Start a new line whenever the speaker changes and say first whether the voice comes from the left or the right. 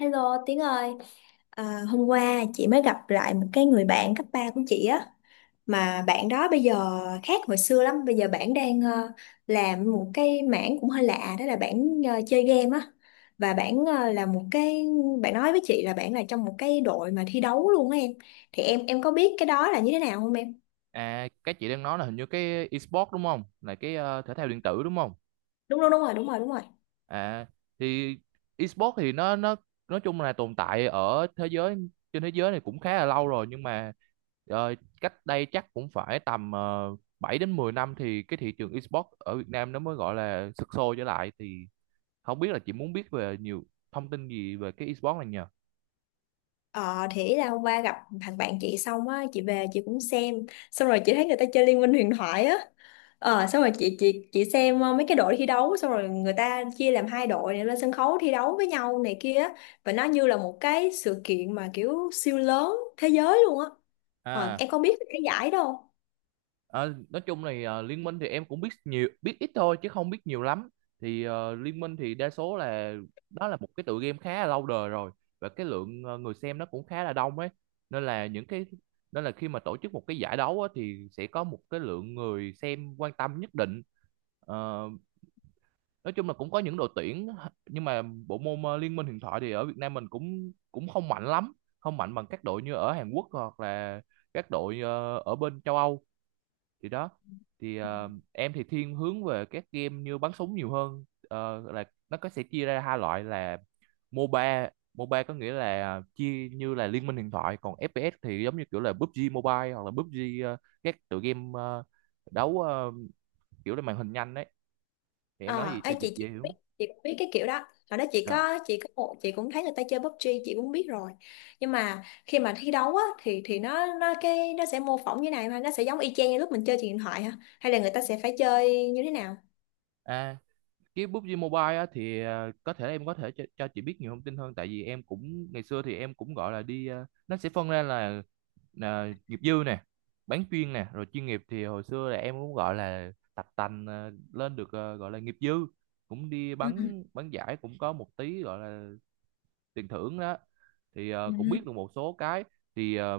left: Hello Tiến ơi, hôm qua chị mới gặp lại một cái người bạn cấp 3 của chị á, mà bạn đó bây giờ khác hồi xưa lắm. Bây giờ bạn đang làm một cái mảng cũng hơi lạ, đó là bạn chơi game á, và bạn ờ, là một cái bạn nói với chị là bạn là trong một cái đội mà thi đấu luôn á em. Thì em có biết cái đó là như thế nào không em?
right: À, cái chị đang nói là hình như cái esports đúng không? Là thể thao điện tử đúng không?
left: Đúng đúng đúng rồi, đúng rồi, đúng rồi.
right: À, thì esports thì nó nói chung là tồn tại ở thế giới trên thế giới này cũng khá là lâu rồi, nhưng mà ờ, cách đây chắc cũng phải tầm 7 đến 10 năm thì cái thị trường esports ở Việt Nam nó mới gọi là sục sôi trở lại. Thì không biết là chị muốn biết về nhiều thông tin gì về cái esports này nhờ?
left: Ờ thì là hôm qua gặp thằng bạn chị xong á, chị về chị cũng xem, xong rồi chị thấy người ta chơi Liên minh huyền thoại á, ờ xong rồi chị xem mấy cái đội thi đấu, xong rồi người ta chia làm hai đội để lên sân khấu thi đấu với nhau này kia á, và nó như là một cái sự kiện mà kiểu siêu lớn thế giới luôn á. Ờ
right: À.
left: em có biết cái giải đâu.
right: Ờ, nói chung này, ờ, Liên Minh thì em cũng biết nhiều biết ít thôi chứ không biết nhiều lắm. Thì ờ, Liên Minh thì đa số là đó là một cái tựa game khá là lâu đời rồi, và cái lượng ờ, người xem nó cũng khá là đông ấy, nên là những cái nên là khi mà tổ chức một cái giải đấu á, thì sẽ có một cái lượng người xem quan tâm nhất định. Ờ, nói chung là cũng có những đội tuyển, nhưng mà bộ môn ờ, Liên Minh huyền thoại thì ở Việt Nam mình cũng cũng không mạnh lắm, không mạnh bằng các đội như ở Hàn Quốc hoặc là các đội ờ, ở bên châu Âu. Thì đó, thì ờ, em thì thiên hướng về các game như bắn súng nhiều hơn. Ờ, là nó có sẽ chia ra hai loại là MOBA. MOBA có nghĩa là chia như là Liên minh huyền thoại, còn FPS thì giống như kiểu là PUBG Mobile hoặc là PUBG, ờ, các tựa game ờ, đấu ờ, kiểu là màn hình nhanh đấy. Thì em nói gì cho chị
left: Chị
right: dễ
left: biết,
right: hiểu.
left: chị cũng biết cái kiểu đó, hồi đó
right: Ờ.
left: chị có một chị cũng thấy người ta chơi PUBG, chị cũng biết rồi. Nhưng mà khi mà thi đấu á thì nó sẽ mô phỏng như này, mà nó sẽ giống y chang như lúc mình chơi trên điện thoại hả, hay là người ta sẽ phải chơi như thế nào?
right: À. Cái PUBG Mobile á, thì à, có thể em có thể cho chị biết nhiều thông tin hơn, tại vì em cũng ngày xưa thì em cũng gọi là đi, à, nó sẽ phân ra là nghiệp dư nè, bán chuyên nè, rồi chuyên nghiệp. Thì hồi xưa là em cũng gọi là tập tành, à, lên được, à, gọi là nghiệp dư, cũng đi
left: Ừ.
right: bắn bắn giải cũng có một tí gọi là tiền thưởng đó, thì à,
left: Ừ.
right: cũng biết được một số cái. Thì à,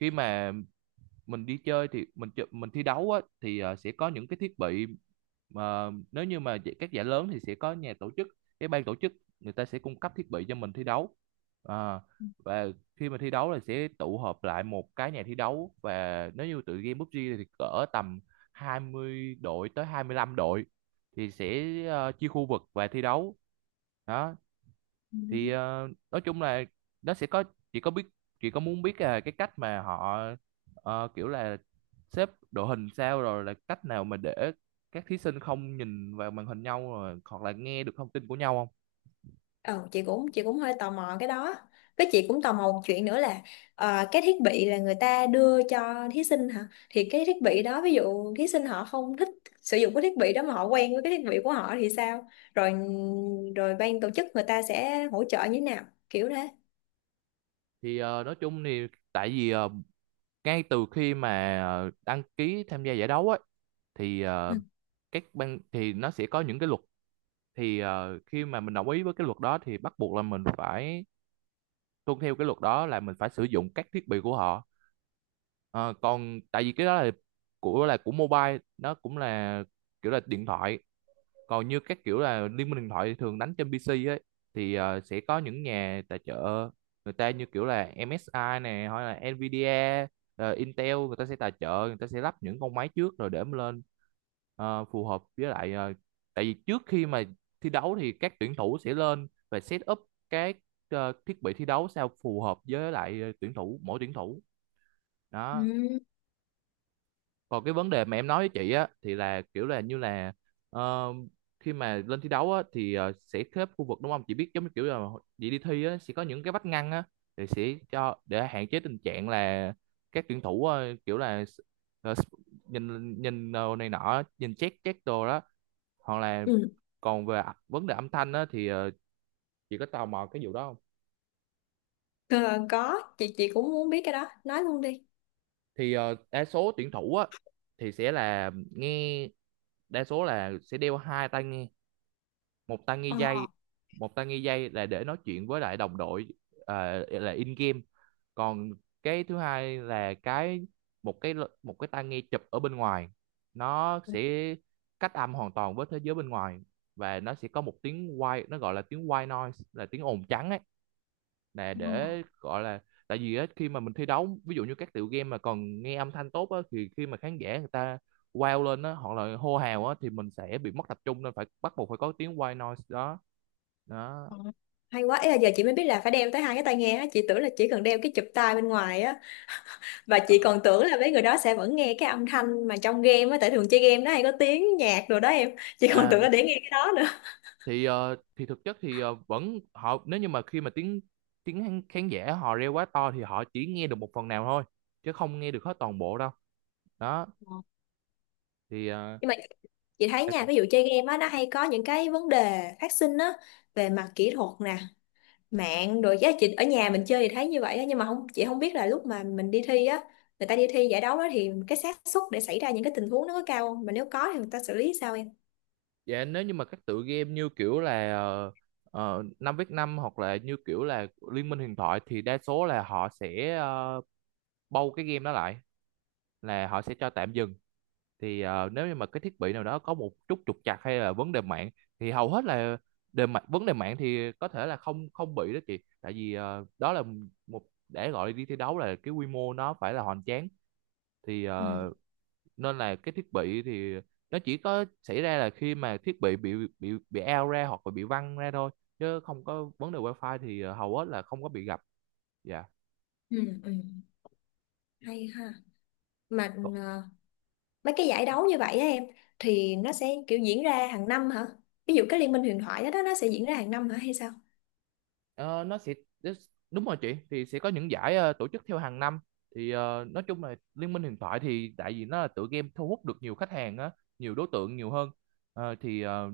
right: khi mà mình đi chơi thì mình thi đấu á, thì ờ, sẽ có những cái thiết bị mà nếu như mà các giải lớn thì sẽ có nhà tổ chức cái ban tổ chức, người ta sẽ cung cấp thiết bị cho mình thi đấu. À, và khi mà thi đấu là sẽ tụ họp lại một cái nhà thi đấu, và nếu như tụi game PUBG thì cỡ tầm 20 đội tới 25 đội, thì sẽ ờ, chia khu vực và thi đấu. Đó,
left: Ừ.
right: thì ờ, nói chung là nó sẽ có chị có biết chị có muốn biết là cái cách mà họ ờ, kiểu là xếp đội hình sao, rồi là cách nào mà để các thí sinh không nhìn vào màn hình nhau, rồi hoặc là nghe được thông tin của nhau không.
left: Ờ, chị cũng hơi tò mò cái đó, với chị cũng tò mò một chuyện nữa là cái thiết bị là người ta đưa cho thí sinh hả, thì cái thiết bị đó, ví dụ thí sinh họ không thích sử dụng cái thiết bị đó mà họ quen với cái thiết bị của họ thì sao? Rồi rồi ban tổ chức người ta sẽ hỗ trợ như thế nào, kiểu thế.
right: Thì ờ, nói chung thì tại vì ờ, ngay từ khi mà ờ, đăng ký tham gia giải đấu ấy, thì ờ,
left: Ừ.
right: các ban thì nó sẽ có những cái luật. Thì ờ, khi mà mình đồng ý với cái luật đó thì bắt buộc là mình phải tuân theo cái luật đó, là mình phải sử dụng các thiết bị của họ. Ờ, còn tại vì cái đó là của mobile nó cũng là kiểu là điện thoại, còn như các kiểu là Liên minh điện thoại thì thường đánh trên PC ấy. Thì ờ, sẽ có những nhà tài trợ, người ta như kiểu là MSI này, hoặc là Nvidia, ờ, Intel, người ta sẽ tài trợ, người ta sẽ lắp những con máy trước rồi để mà lên ờ, phù hợp với lại ờ, tại vì trước khi mà thi đấu thì các tuyển thủ sẽ lên và set up cái ờ, thiết bị thi đấu sao phù hợp với lại ờ, tuyển thủ, mỗi tuyển thủ.
left: Ừ.
right: Đó, còn cái vấn đề mà em nói với chị á thì là kiểu là như là ờ, khi mà lên thi đấu á thì ờ, sẽ xếp khu vực đúng không, chị biết giống như kiểu là chị đi thi á, sẽ có những cái vách ngăn á, thì sẽ cho để hạn chế tình trạng là các tuyển thủ ờ, kiểu là ờ, nhìn nhìn đồ này nọ, nhìn check check đồ đó, hoặc là
left: Ừ.
right: còn về vấn đề âm thanh á thì ờ, chị có tò mò cái vụ đó không.
left: Ờ, có, chị cũng muốn biết cái đó, nói luôn đi.
right: Thì ờ, đa số tuyển thủ á thì sẽ là nghe, đa số là sẽ đeo hai tai nghe, một tai nghi
left: Ờ.
right: dây. Một tai nghi dây là để nói chuyện với lại đồng đội, à, là in game. Còn cái thứ hai là cái một cái một cái tai nghe chụp ở bên ngoài, nó sẽ cách âm hoàn toàn với thế giới bên ngoài, và nó sẽ có một tiếng white nó gọi là tiếng white noise, là tiếng ồn trắng ấy, là để gọi là tại vì á, khi mà mình thi đấu ví dụ như các tựa game mà còn nghe âm thanh tốt á, thì khi mà khán giả người ta wow lên á, hoặc là hô hào á, thì mình sẽ bị mất tập trung, nên phải bắt buộc phải có tiếng white noise đó. Đó.
left: Ờ. Hay quá, ý là giờ chị mới biết là phải đeo tới hai cái tai nghe á, chị tưởng là chỉ cần đeo cái chụp tai bên ngoài á, và
right: Ờ.
left: chị còn tưởng là mấy người đó sẽ vẫn nghe cái âm thanh mà trong game á, tại thường chơi game nó hay có tiếng nhạc rồi đó em. Chị còn
right: À,
left: tưởng là để nghe cái đó nữa.
right: thì ờ, thì thực chất thì ờ, vẫn họ nếu như mà khi mà tiếng tiếng khán khán giả họ reo quá to thì họ chỉ nghe được một phần nào thôi, chứ không nghe được hết toàn bộ đâu. Đó,
left: Ờ.
right: thì ờ,
left: Nhưng mà chị thấy
right: dạ chị-
left: nha, ví dụ chơi game á nó hay có những cái vấn đề phát sinh á, về mặt kỹ thuật nè, mạng rồi giá chị ở nhà mình chơi thì thấy như vậy á. Nhưng mà không, chị không biết là lúc mà mình đi thi á, người ta đi thi giải đấu đó, thì cái xác suất để xảy ra những cái tình huống nó có cao không, mà nếu có thì người ta xử lý sao em?
right: dạ, nếu như mà các tựa game như kiểu là 5v5 hoặc là như kiểu là Liên minh huyền thoại, thì đa số là họ sẽ ờ, bâu cái game đó lại, là họ sẽ cho tạm dừng. Thì ờ, nếu như mà cái thiết bị nào đó có một chút trục trặc hay là vấn đề mạng, thì hầu hết là đề mạng vấn đề mạng thì có thể là không không bị đó chị, tại vì ờ, đó là một để gọi đi thi đấu là cái quy mô nó phải là hoành tráng. Thì
left: Ừ.
right: ờ, nên là cái thiết bị thì nó chỉ có xảy ra là khi mà thiết bị bị bị out ra hoặc là bị văng ra thôi, chứ không có vấn đề wifi thì ờ, hầu hết là không có bị gặp. Dạ.
left: Ừ, ừ. Hay ha. Mà mấy cái giải đấu như vậy á em, thì nó sẽ kiểu diễn ra hàng năm hả? Ví dụ cái liên minh huyền thoại đó, đó nó sẽ diễn ra hàng năm hả hay sao?
right: Ờ, nó sẽ đúng rồi chị, thì sẽ có những giải ờ, tổ chức theo hàng năm. Thì ờ, nói chung là Liên minh huyền thoại thì tại vì nó là tựa game thu hút được nhiều khách hàng á, nhiều đối tượng nhiều hơn. Ờ, thì ờ,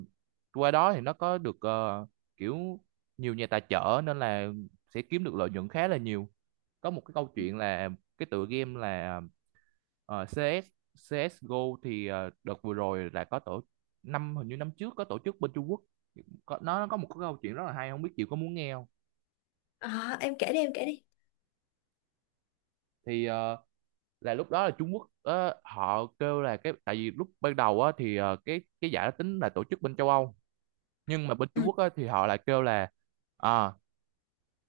right: qua đó thì nó có được ờ, kiểu nhiều nhà tài trợ, nên là sẽ kiếm được lợi nhuận khá là nhiều. Có một cái câu chuyện là cái tựa game là ờ, CS, CSGO, thì ờ, đợt vừa rồi là có tổ năm hình như năm trước có tổ chức bên Trung Quốc, có, nó có một cái câu chuyện rất là hay, không biết chị có muốn nghe không.
left: Em kể đi, em kể đi.
right: Thì ờ, là lúc đó là Trung Quốc ờ, họ kêu là cái tại vì lúc ban đầu á, thì ờ, cái giải đó tính là tổ chức bên châu Âu, nhưng mà bên Trung
left: Ừ,
right: Quốc á, thì họ lại kêu là à,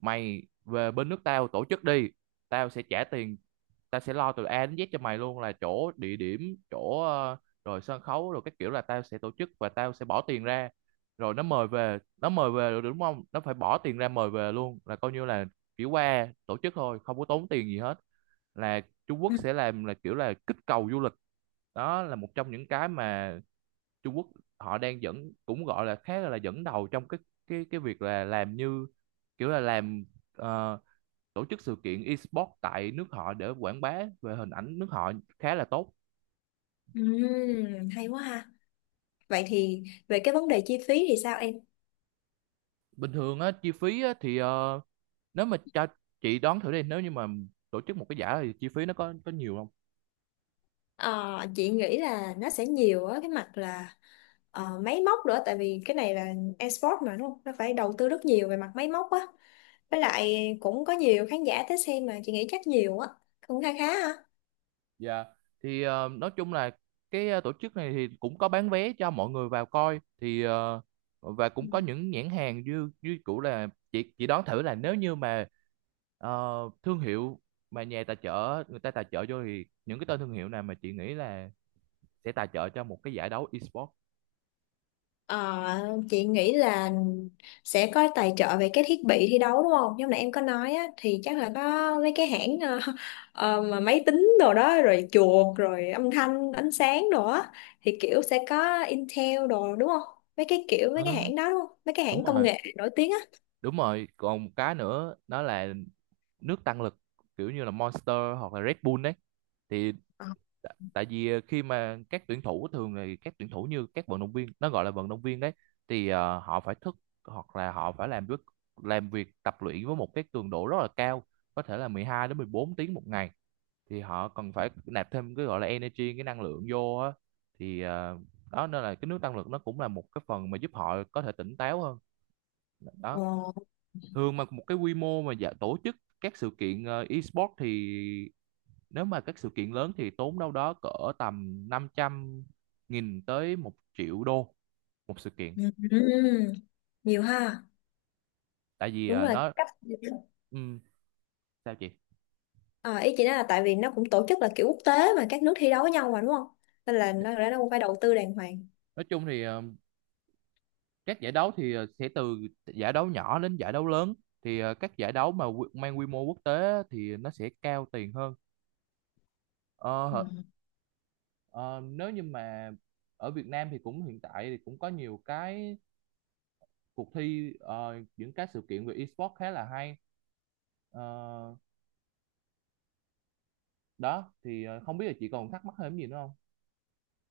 right: mày về bên nước tao tổ chức đi, tao sẽ trả tiền, tao sẽ lo từ A đến Z cho mày luôn, là chỗ địa điểm, chỗ ờ, rồi sân khấu, rồi các kiểu là tao sẽ tổ chức và tao sẽ bỏ tiền ra. Rồi nó mời về rồi, đúng không, nó phải bỏ tiền ra mời về luôn, là coi như là chỉ qua tổ chức thôi, không có tốn tiền gì hết. Là Trung Quốc
left: ừ.
right: sẽ làm là kiểu là kích cầu du lịch. Đó là một trong những cái mà Trung Quốc họ đang dẫn, cũng gọi là khá là dẫn đầu trong cái việc là làm như kiểu là làm ờ, tổ chức sự kiện esports tại nước họ để quảng bá về hình ảnh nước họ, khá là tốt.
left: Hay quá ha. Vậy thì về cái vấn đề chi phí thì sao em?
right: Bình thường á chi phí á thì ờ, nếu mà cho chị đoán thử đi, nếu như mà tổ chức một cái giải thì chi phí nó có nhiều không?
left: Ờ, chị nghĩ là nó sẽ nhiều á, cái mặt là máy móc nữa, tại vì cái này là esports mà đúng không, nó phải đầu tư rất nhiều về mặt máy móc á, với lại cũng có nhiều khán giả tới xem mà, chị nghĩ chắc nhiều á, cũng khá khá ha.
right: Dạ. Thì nói chung là cái tổ chức này thì cũng có bán vé cho mọi người vào coi thì và cũng có những nhãn hàng như như cũ là chị đoán thử là nếu như mà Ờ, thương hiệu mà nhà tài trợ người ta tài trợ vô thì những cái tên thương hiệu này mà chị nghĩ là sẽ tài trợ cho một cái giải đấu esports.
left: Ờ, chị nghĩ là sẽ có tài trợ về cái thiết bị thi đấu đúng không? Như nãy em có nói á, thì chắc là có mấy cái hãng mà máy tính đồ đó, rồi chuột rồi âm thanh ánh sáng đồ á, thì kiểu sẽ có Intel đồ đúng không? Mấy cái kiểu
right: Ừ,
left: mấy cái hãng đó đúng không? Mấy cái
right: đúng
left: hãng công
right: rồi.
left: nghệ nổi tiếng á.
right: Đúng rồi, còn một cái nữa đó là nước tăng lực, kiểu như là Monster hoặc là Red Bull đấy. Thì
left: Ờ.
right: tại vì khi mà các tuyển thủ, thường thì các tuyển thủ như các vận động viên, nó gọi là vận động viên đấy, thì họ phải thức hoặc là họ phải làm việc, làm việc tập luyện với một cái cường độ rất là cao, có thể là 12 đến 14 tiếng một ngày. Thì họ cần phải nạp thêm cái gọi là energy, cái năng lượng vô á. Thì đó, nên là cái nước tăng lực nó cũng là một cái phần mà giúp họ có thể tỉnh táo hơn đó.
left: Ồ.
right: Thường mà một cái quy mô mà dạ, tổ chức các sự kiện e-sport thì nếu mà các sự kiện lớn thì tốn đâu đó cỡ tầm 500.000 tới 1 triệu đô một sự kiện.
left: Ừm. Nhiều ha.
right: Tại vì
left: Đúng là
right: nó,
left: cách.
right: ừ, sao chị
left: Ờ, ý chị nói là tại vì nó cũng tổ chức là kiểu quốc tế, mà các nước thi đấu với nhau mà đúng không? Nên là nó cũng phải đầu tư đàng hoàng.
right: nói chung thì các giải đấu thì sẽ từ giải đấu nhỏ đến giải đấu lớn. Thì các giải đấu mà mang quy mô quốc tế thì nó sẽ cao tiền hơn. Ờ, hở- ờ, nếu như mà ở Việt Nam thì cũng hiện tại thì cũng có nhiều cái cuộc thi, những cái sự kiện về esports khá là hay. Ờ, đó thì không biết là chị còn thắc mắc thêm gì nữa không.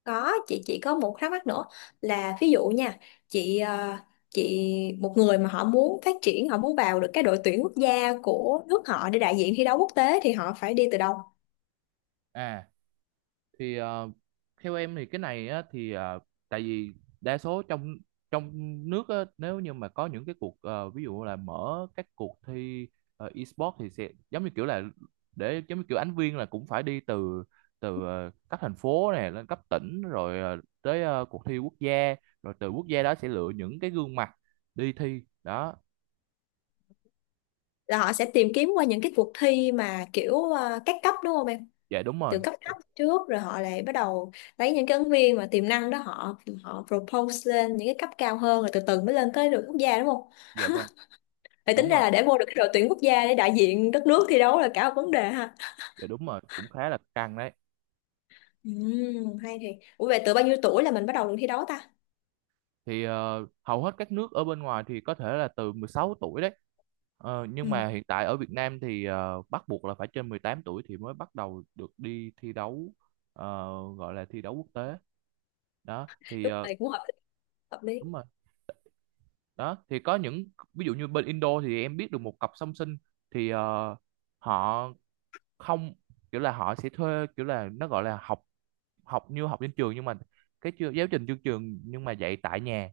left: Có, chị chỉ có một thắc mắc nữa là ví dụ nha, chị ờ, chị một người mà họ muốn phát triển, họ muốn vào được cái đội tuyển quốc gia của nước họ để đại diện thi đấu quốc tế thì họ phải đi từ đâu?
right: À thì theo em thì cái này á, thì tại vì đa số trong trong nước á, nếu như mà có những cái cuộc ví dụ là mở các cuộc thi e-sport thì sẽ giống như kiểu là, để giống như kiểu ánh viên là cũng phải đi từ từ các thành phố này lên cấp tỉnh, rồi tới cuộc thi quốc gia, rồi từ quốc gia đó sẽ lựa những cái gương mặt đi thi đó.
left: Là họ sẽ tìm kiếm qua những cái cuộc thi mà kiểu các cấp đúng không em?
right: Dạ đúng
left: Từ
right: rồi.
left: cấp thấp trước rồi họ lại bắt đầu lấy những cái ứng viên mà tiềm năng đó, họ họ propose lên những cái cấp cao hơn, rồi từ từ mới lên tới đội quốc gia đúng không?
right: Dạ vâng.
left: Vậy tính
right: Đúng
left: ra
right: rồi.
left: là để vô được cái đội tuyển quốc gia để đại diện đất nước thi đấu là cả một vấn đề ha.
right: Dạ đúng rồi, cũng khá là căng đấy.
left: Ừ, hay thì. Ủa vậy từ bao nhiêu tuổi là mình bắt đầu được thi đấu ta?
right: Thì hầu hết các nước ở bên ngoài thì có thể là từ 16 tuổi đấy. Ờ, nhưng
left: Ừ,
right: mà hiện tại ở Việt Nam thì bắt buộc là phải trên 18 tuổi thì mới bắt đầu được đi thi đấu. ờ, Gọi là thi đấu quốc tế đó. Thì
left: đúng rồi, cũng hợp lý, hợp lý.
right: đúng rồi. Đó thì có những ví dụ như bên Indo thì em biết được một cặp song sinh. Thì họ không, kiểu là họ sẽ thuê, kiểu là nó gọi là học, học như học trên trường nhưng mà giáo trình chương trường nhưng mà dạy tại nhà.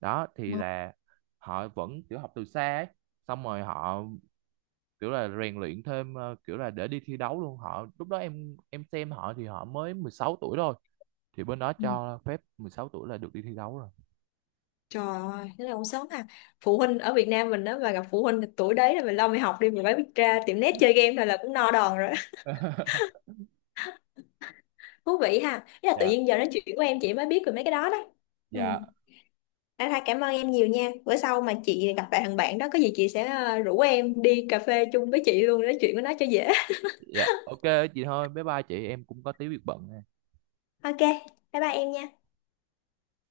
right: Đó thì
left: Ừ.
right: là họ vẫn kiểu học từ xa ấy. Xong rồi họ kiểu là rèn luyện thêm, kiểu là để đi thi đấu luôn. Họ lúc đó em xem họ, thì họ mới 16 tuổi thôi. Thì bên đó
left: Ừ.
right: cho phép 16 tuổi là được đi thi đấu rồi.
left: Trời ơi, thế là cũng sớm à. Phụ huynh ở Việt Nam mình đó mà gặp phụ huynh tuổi đấy là mình lo mày học đi, mình mới biết ra tiệm net chơi game thôi là cũng no đòn rồi. Thú vị ha. Thế là tự
right: Dạ.
left: nhiên giờ nói chuyện của em chị mới biết về mấy cái đó đó. Ừ.
right: Dạ.
left: À, thôi cảm ơn em nhiều nha. Bữa sau mà chị gặp lại thằng bạn đó có gì chị sẽ rủ em đi cà phê chung với chị luôn, nói chuyện với nó cho dễ.
right: Dạ, ok chị. Thôi bye bye chị, em cũng có tí việc bận.
left: Ok, bye bye em nha.